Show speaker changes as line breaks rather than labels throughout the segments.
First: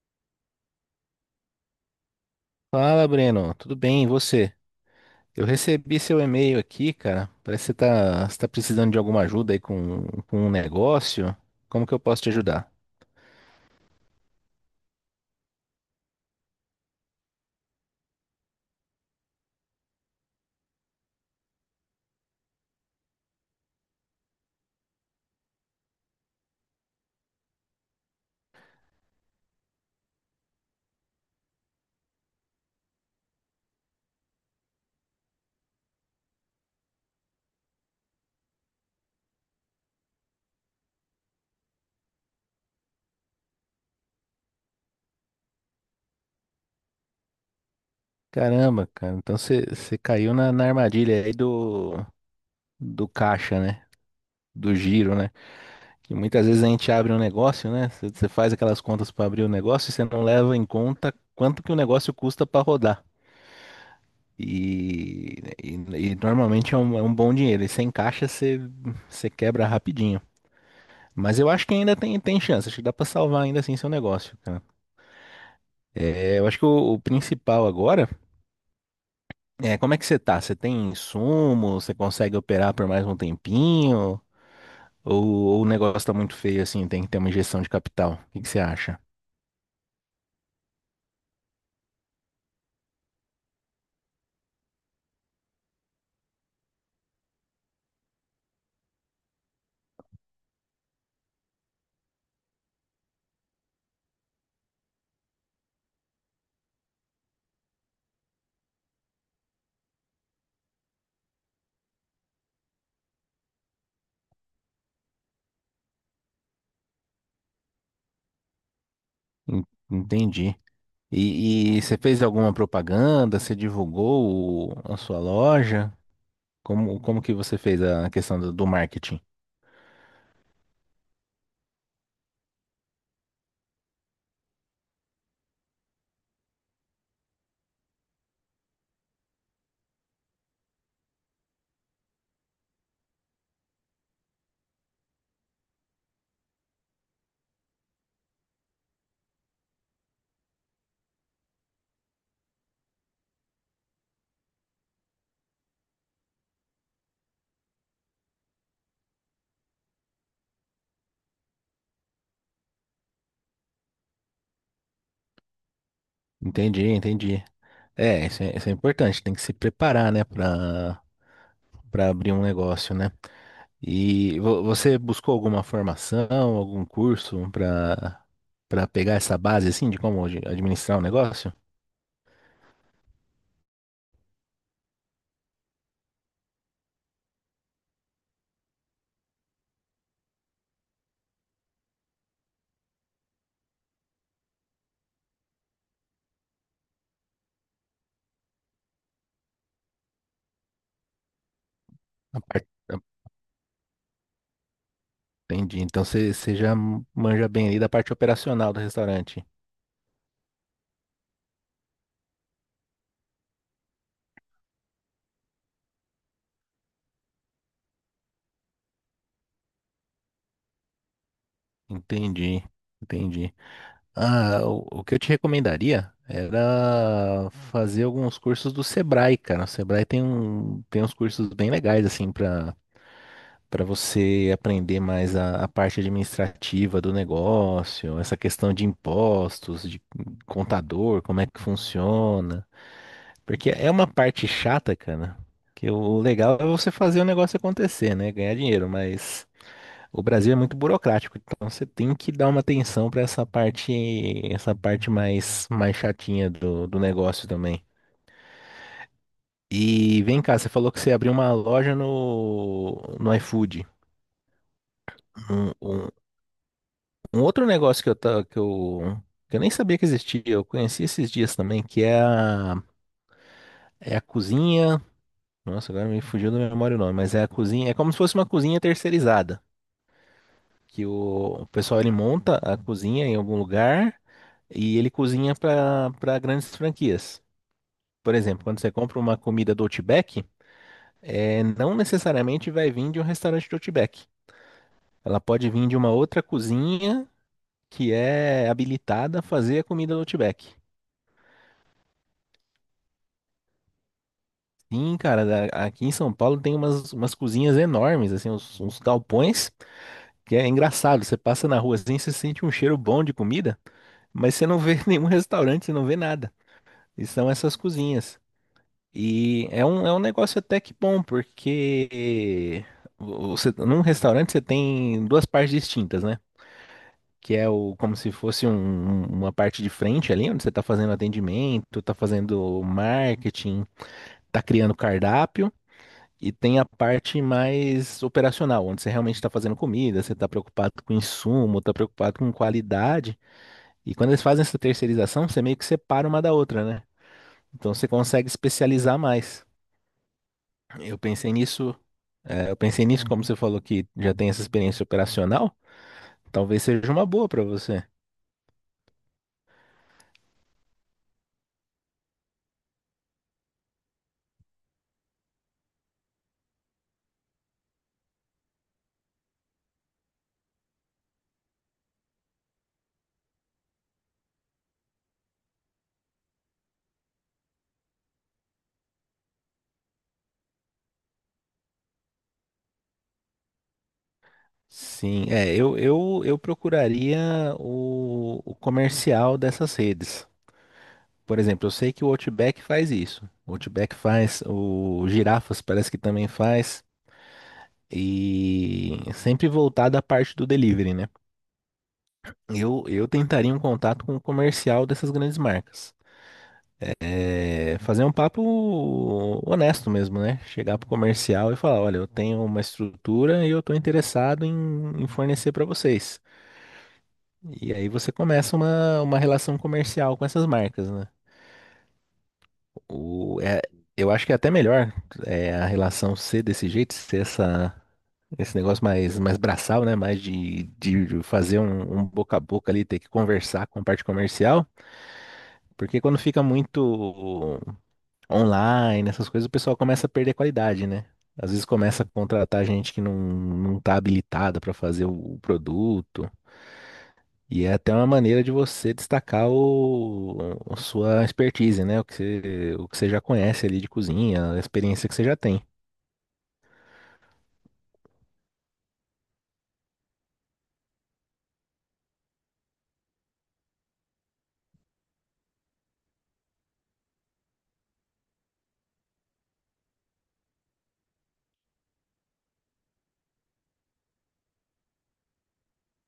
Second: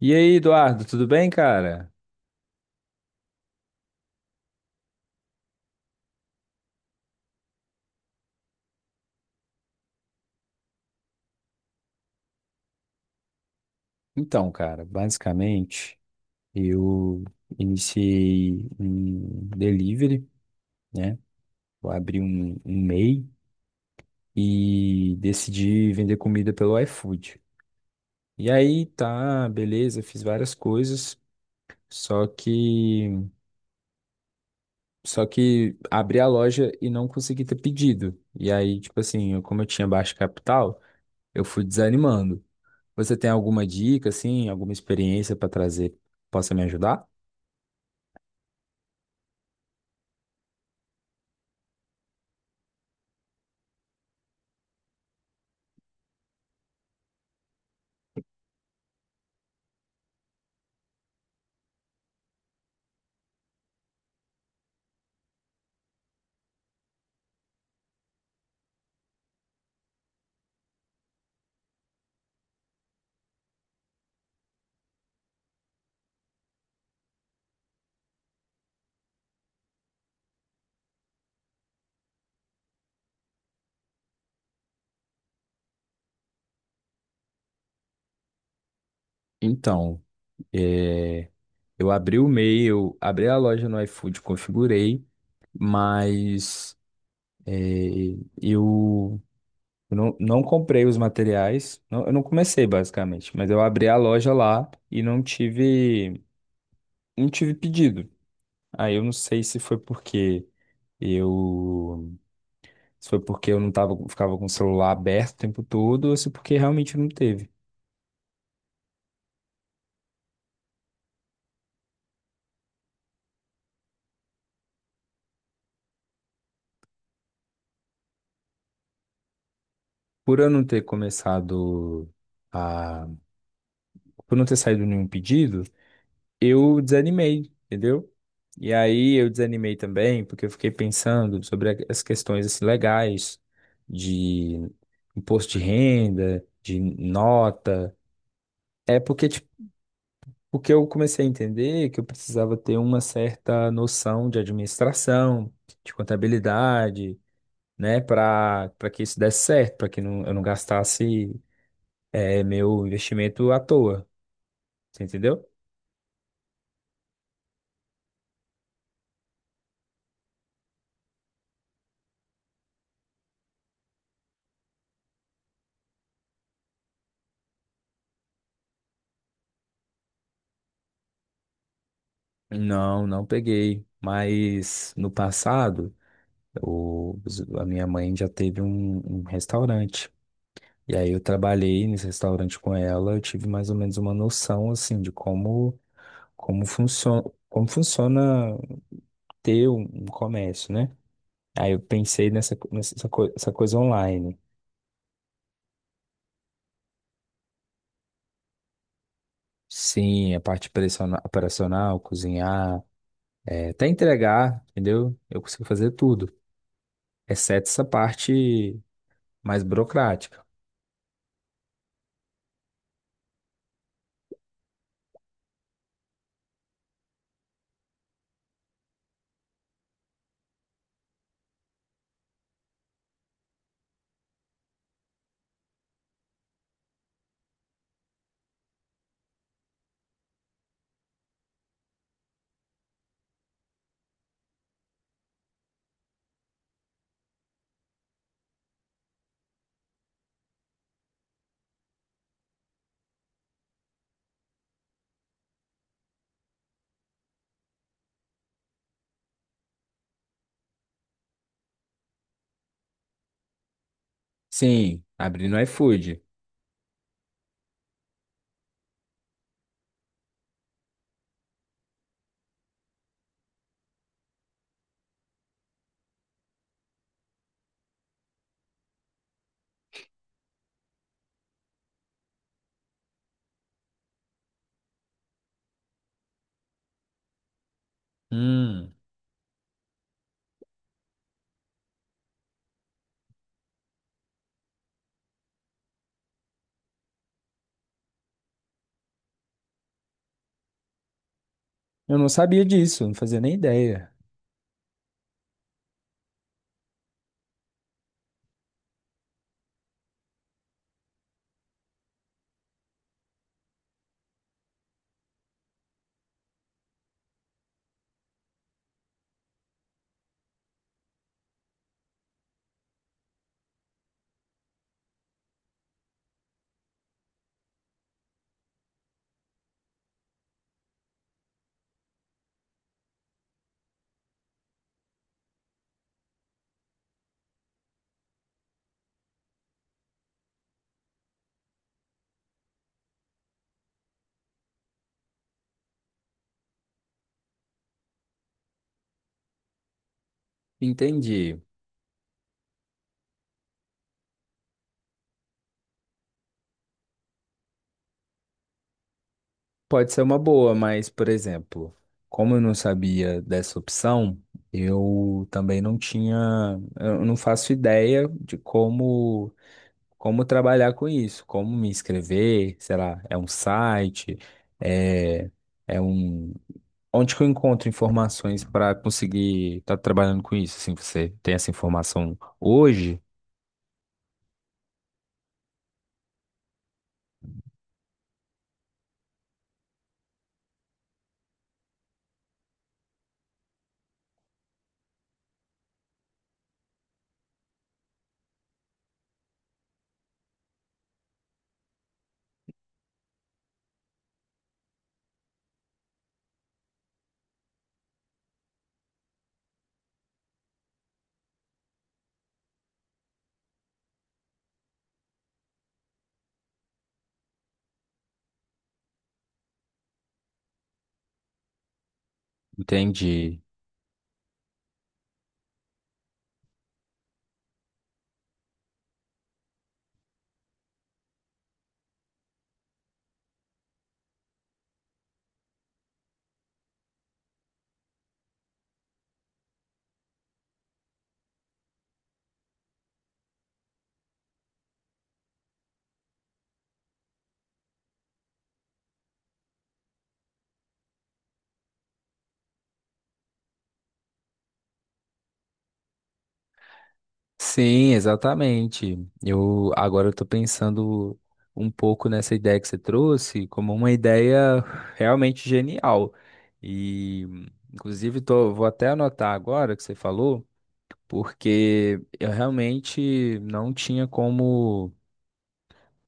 E aí, Eduardo, tudo bem, cara?
Fala, Breno. Tudo bem, e você? Eu recebi seu e-mail aqui, cara. Parece que você tá precisando de alguma ajuda aí com um negócio. Como que eu posso te ajudar?
Então, cara, basicamente eu iniciei um delivery, né? Eu abri um MEI e decidi vender comida pelo iFood. E aí, tá, beleza, fiz várias coisas, só que só que abri a loja e não consegui ter pedido. E aí, tipo assim, como eu tinha baixo capital, eu fui desanimando. Você tem alguma dica, assim, alguma experiência para trazer que possa me ajudar?
Caramba, cara. Então você caiu na armadilha aí do caixa, né? Do giro, né? Que muitas vezes a gente abre um negócio, né? Você faz aquelas contas para abrir o negócio e você não leva em conta quanto que o negócio custa para rodar. E, e, e normalmente é um bom dinheiro. E sem caixa você quebra rapidinho. Mas eu acho que ainda tem chance, acho que dá pra salvar ainda assim seu negócio, cara. É, eu acho que o principal agora é como é que você tá? Você tem insumo? Você consegue operar por mais um tempinho? Ou, ou o negócio tá muito feio assim, tem que ter uma injeção de capital? O que que você acha?
Então, é, eu abri o e-mail, abri a loja no iFood, configurei, mas é, eu não comprei os materiais, eu não comecei basicamente, mas eu abri a loja lá e não tive pedido. Aí eu não sei se foi porque eu, se foi porque eu não tava, ficava com o celular aberto o tempo todo ou se porque realmente não teve.
En- Entendi. E você fez alguma propaganda? Você divulgou a sua loja? Como que você fez a questão do marketing?
Por eu não ter começado a, por não ter saído nenhum pedido, eu desanimei, entendeu? E aí eu desanimei também, porque eu fiquei pensando sobre as questões assim, legais de imposto de renda, de nota. É porque, tipo, porque eu comecei a entender que eu precisava ter uma certa noção de administração, de contabilidade, né, para que isso desse certo, para que não, eu não gastasse meu investimento à toa, você entendeu?
Entendi, entendi. É, isso é importante, tem que se preparar, né, pra para abrir um negócio, né? E você buscou alguma formação, algum curso para pegar essa base assim de como de administrar um negócio?
Não, não peguei. Mas no passado O, a minha mãe já teve um restaurante. E aí eu trabalhei nesse restaurante com ela, eu tive mais ou menos uma noção assim de como funciona, como funciona ter um comércio, né? Aí eu pensei
A
nessa co-
parte-
nessa coi- essa coisa online.
Entendi. Então você já manja bem ali da parte operacional do restaurante.
Sim, a parte operacional, cozinhar, até entregar, entendeu? Eu consigo fazer tudo, exceto essa parte mais burocrática.
Entendi. Entendi. Ah, o que eu te recomendaria era fazer alguns cursos do Sebrae, cara. O Sebrae tem um tem uns cursos bem legais assim para você aprender mais a parte administrativa do negócio, essa questão de impostos, de contador, como é que funciona. Porque é uma parte chata, cara, que o legal é você fazer o negócio acontecer, né? Ganhar dinheiro, mas o Brasil é muito burocrático, então você tem que dar uma atenção para essa parte, essa parte mais chatinha do negócio também. E vem cá, você falou que você abriu uma loja no iFood.
Sim, abri no
um, um
iFood.
Um outro negócio que eu, ta- que eu nem sabia que existia, eu conheci esses dias também, que é é a cozinha. Nossa, agora me fugiu da memória o nome, mas é a cozinha. É como se fosse uma cozinha terceirizada. Que o pessoal ele monta a cozinha em algum lugar e ele cozinha para grandes franquias. Por exemplo, quando você
Hum.
compra uma comida do Outback, é, não necessariamente vai vir de um restaurante do Outback. Ela pode vir de uma outra cozinha que é habilitada a fazer a comida do Outback.
Eu não sabia disso, não fazia nem ideia.
Sim, cara, aqui em São Paulo tem umas cozinhas enormes, assim, uns galpões, que é engraçado. Você passa na rua assim, você sente um cheiro bom de comida, mas você não vê nenhum restaurante, você não vê nada. E são essas cozinhas. E é um negócio até que bom, porque você, num restaurante você tem duas partes distintas, né? Que é o, como se fosse uma parte de frente ali, onde você está fazendo atendimento, está fazendo marketing, está criando cardápio. E tem a parte mais operacional, onde você realmente está fazendo comida, você está preocupado com insumo, está preocupado com qualidade. E quando eles fazem essa terceirização, você meio que separa uma da outra, né? Então você consegue especializar mais. Eu pensei
Entendi.
nisso, eu pensei nisso, como você falou que já tem essa experiência operacional, talvez seja uma boa para você.
Pode ser uma boa, mas, por exemplo, como eu não sabia dessa opção, eu também não tinha, eu não faço ideia de como trabalhar com isso, como me inscrever, sei lá, é um site, é, é um, onde que eu encontro informações para conseguir estar trabalhando com isso? Assim, você tem essa informação hoje?
Sim, é, eu procuraria o comercial dessas redes. Por exemplo, eu sei que o Outback faz isso. O Outback faz, o Girafas parece que também faz. E sempre voltado à parte do delivery, né? Eu tentaria um contato com o comercial dessas grandes marcas. É, fazer um papo honesto mesmo, né? Chegar pro comercial e falar, olha, eu tenho uma estrutura e eu tô interessado em fornecer para vocês. E aí você começa uma relação comercial com essas marcas, né? O,
Entendi.
é, eu acho que é até melhor é, a relação ser desse jeito, esse negócio mais braçal, né? Mais de fazer um boca a boca ali, ter que conversar com a parte comercial. Porque quando fica muito online, essas coisas, o pessoal começa a perder qualidade, né? Às vezes começa a contratar gente que não tá habilitada para fazer o produto. E é até uma maneira de você destacar a sua expertise, né? O que você já conhece ali de cozinha, a experiência que você já tem.
Sim, exatamente. Eu agora eu tô pensando um pouco nessa ideia que você trouxe como uma ideia realmente genial. E inclusive tô, vou até anotar agora que você falou, porque eu realmente não tinha como,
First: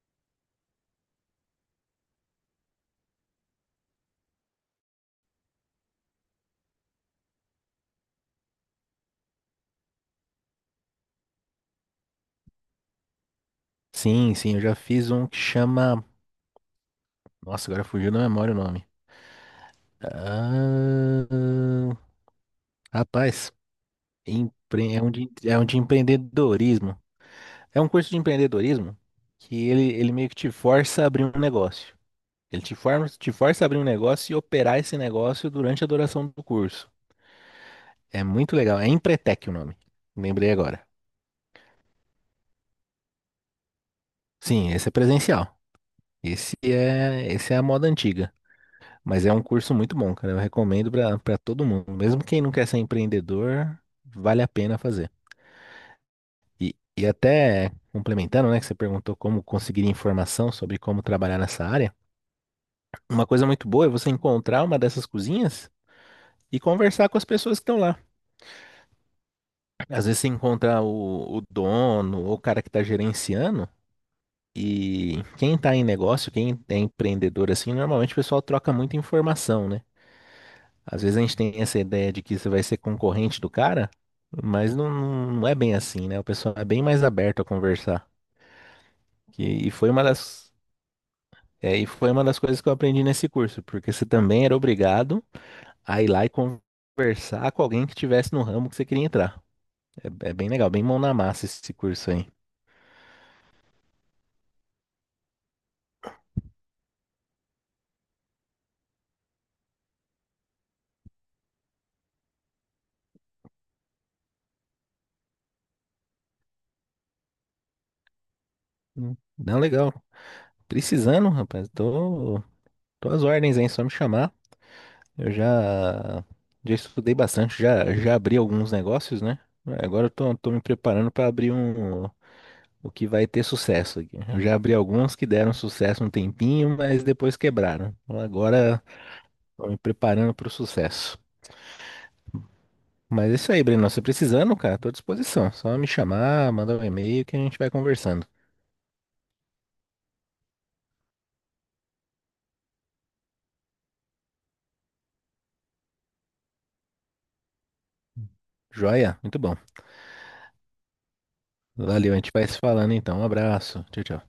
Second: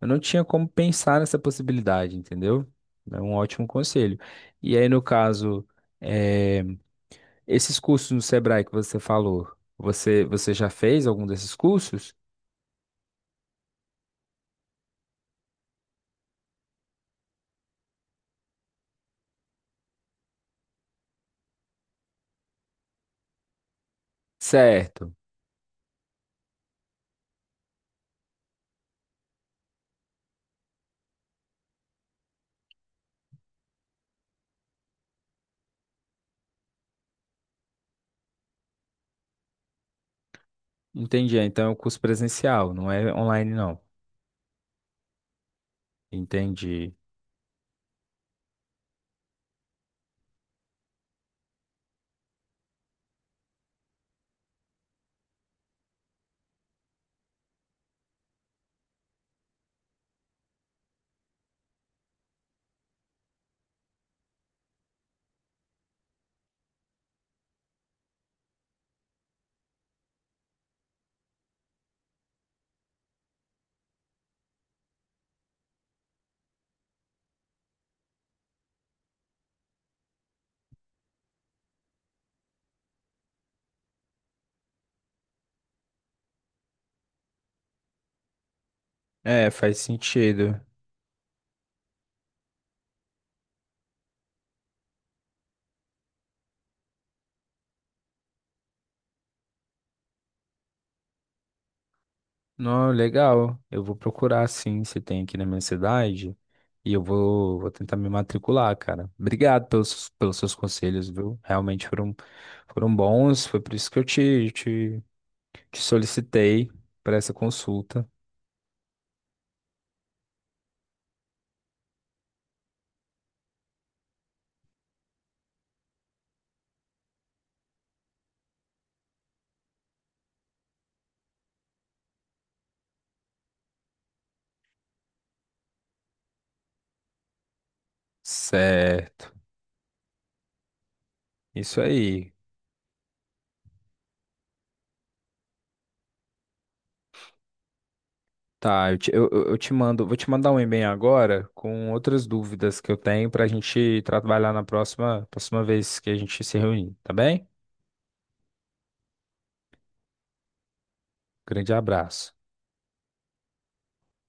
eu não tinha como pensar nessa possibilidade, entendeu? É um ótimo conselho. E aí, no caso, eh, esses cursos no Sebrae que você falou, você já fez algum desses cursos?
Sim, sim, eu já fiz um que chama. Nossa, agora fugiu da memória o nome. Ah, rapaz,
Certo.
é um de empreendedorismo. É um curso de empreendedorismo que ele meio que te força a abrir um negócio. Ele te forma, te força a abrir um negócio e operar esse negócio durante a duração do curso. É muito legal. É Empretec o nome. Lembrei agora.
Entendi. Então é um curso presencial, não é online, não.
Sim, esse é presencial.
Entendi.
Esse é a moda antiga. Mas é um curso muito bom, cara. Eu recomendo pra para todo mundo. Mesmo quem não quer ser empreendedor, vale a pena fazer. E até complementando, né, que você perguntou como conseguir informação sobre como trabalhar nessa área. Uma coisa muito boa é você encontrar uma dessas cozinhas e conversar com as pessoas que estão lá. Às vezes você encontra o dono ou o cara que está gerenciando. E quem está em negócio, quem é empreendedor assim, normalmente o pessoal troca muita informação, né? Às vezes a gente tem essa ideia de que você vai ser concorrente do cara, mas não, não não é bem assim, né? O pessoal é bem mais aberto a conversar.
É,
E
faz
foi uma das,
sentido.
é, e foi uma das coisas que eu aprendi nesse curso, porque você também era obrigado a ir lá e conversar com alguém que estivesse no ramo que você queria entrar. É, é bem legal, bem mão na massa esse curso aí.
Não, legal. Eu vou procurar, sim, se tem aqui na minha cidade. E eu vou tentar me matricular, cara. Obrigado pelos seus conselhos, viu? Realmente foram, foram bons. Foi por isso que eu te solicitei para essa consulta.
Hum. Não, legal. Precisando, rapaz, tô às ordens, hein? Só me chamar. Eu já, já estudei bastante, já abri alguns negócios, né? Agora eu tô me preparando para abrir um, o que vai ter sucesso aqui. Eu já abri alguns que deram sucesso um tempinho, mas depois quebraram. Então agora
Certo.
tô me preparando para o sucesso.
Isso aí.
Mas é isso aí, Breno. Você precisando, cara, tô à disposição. Só me chamar, mandar um e-mail que a gente vai conversando.
Tá, eu te mando, vou te mandar um e-mail agora com outras dúvidas que eu tenho para a gente trabalhar na próxima vez que a gente se reunir, tá bem?
Joia? Muito bom.
Grande
Valeu, a gente
abraço.
vai se falando então. Um abraço. Tchau, tchau.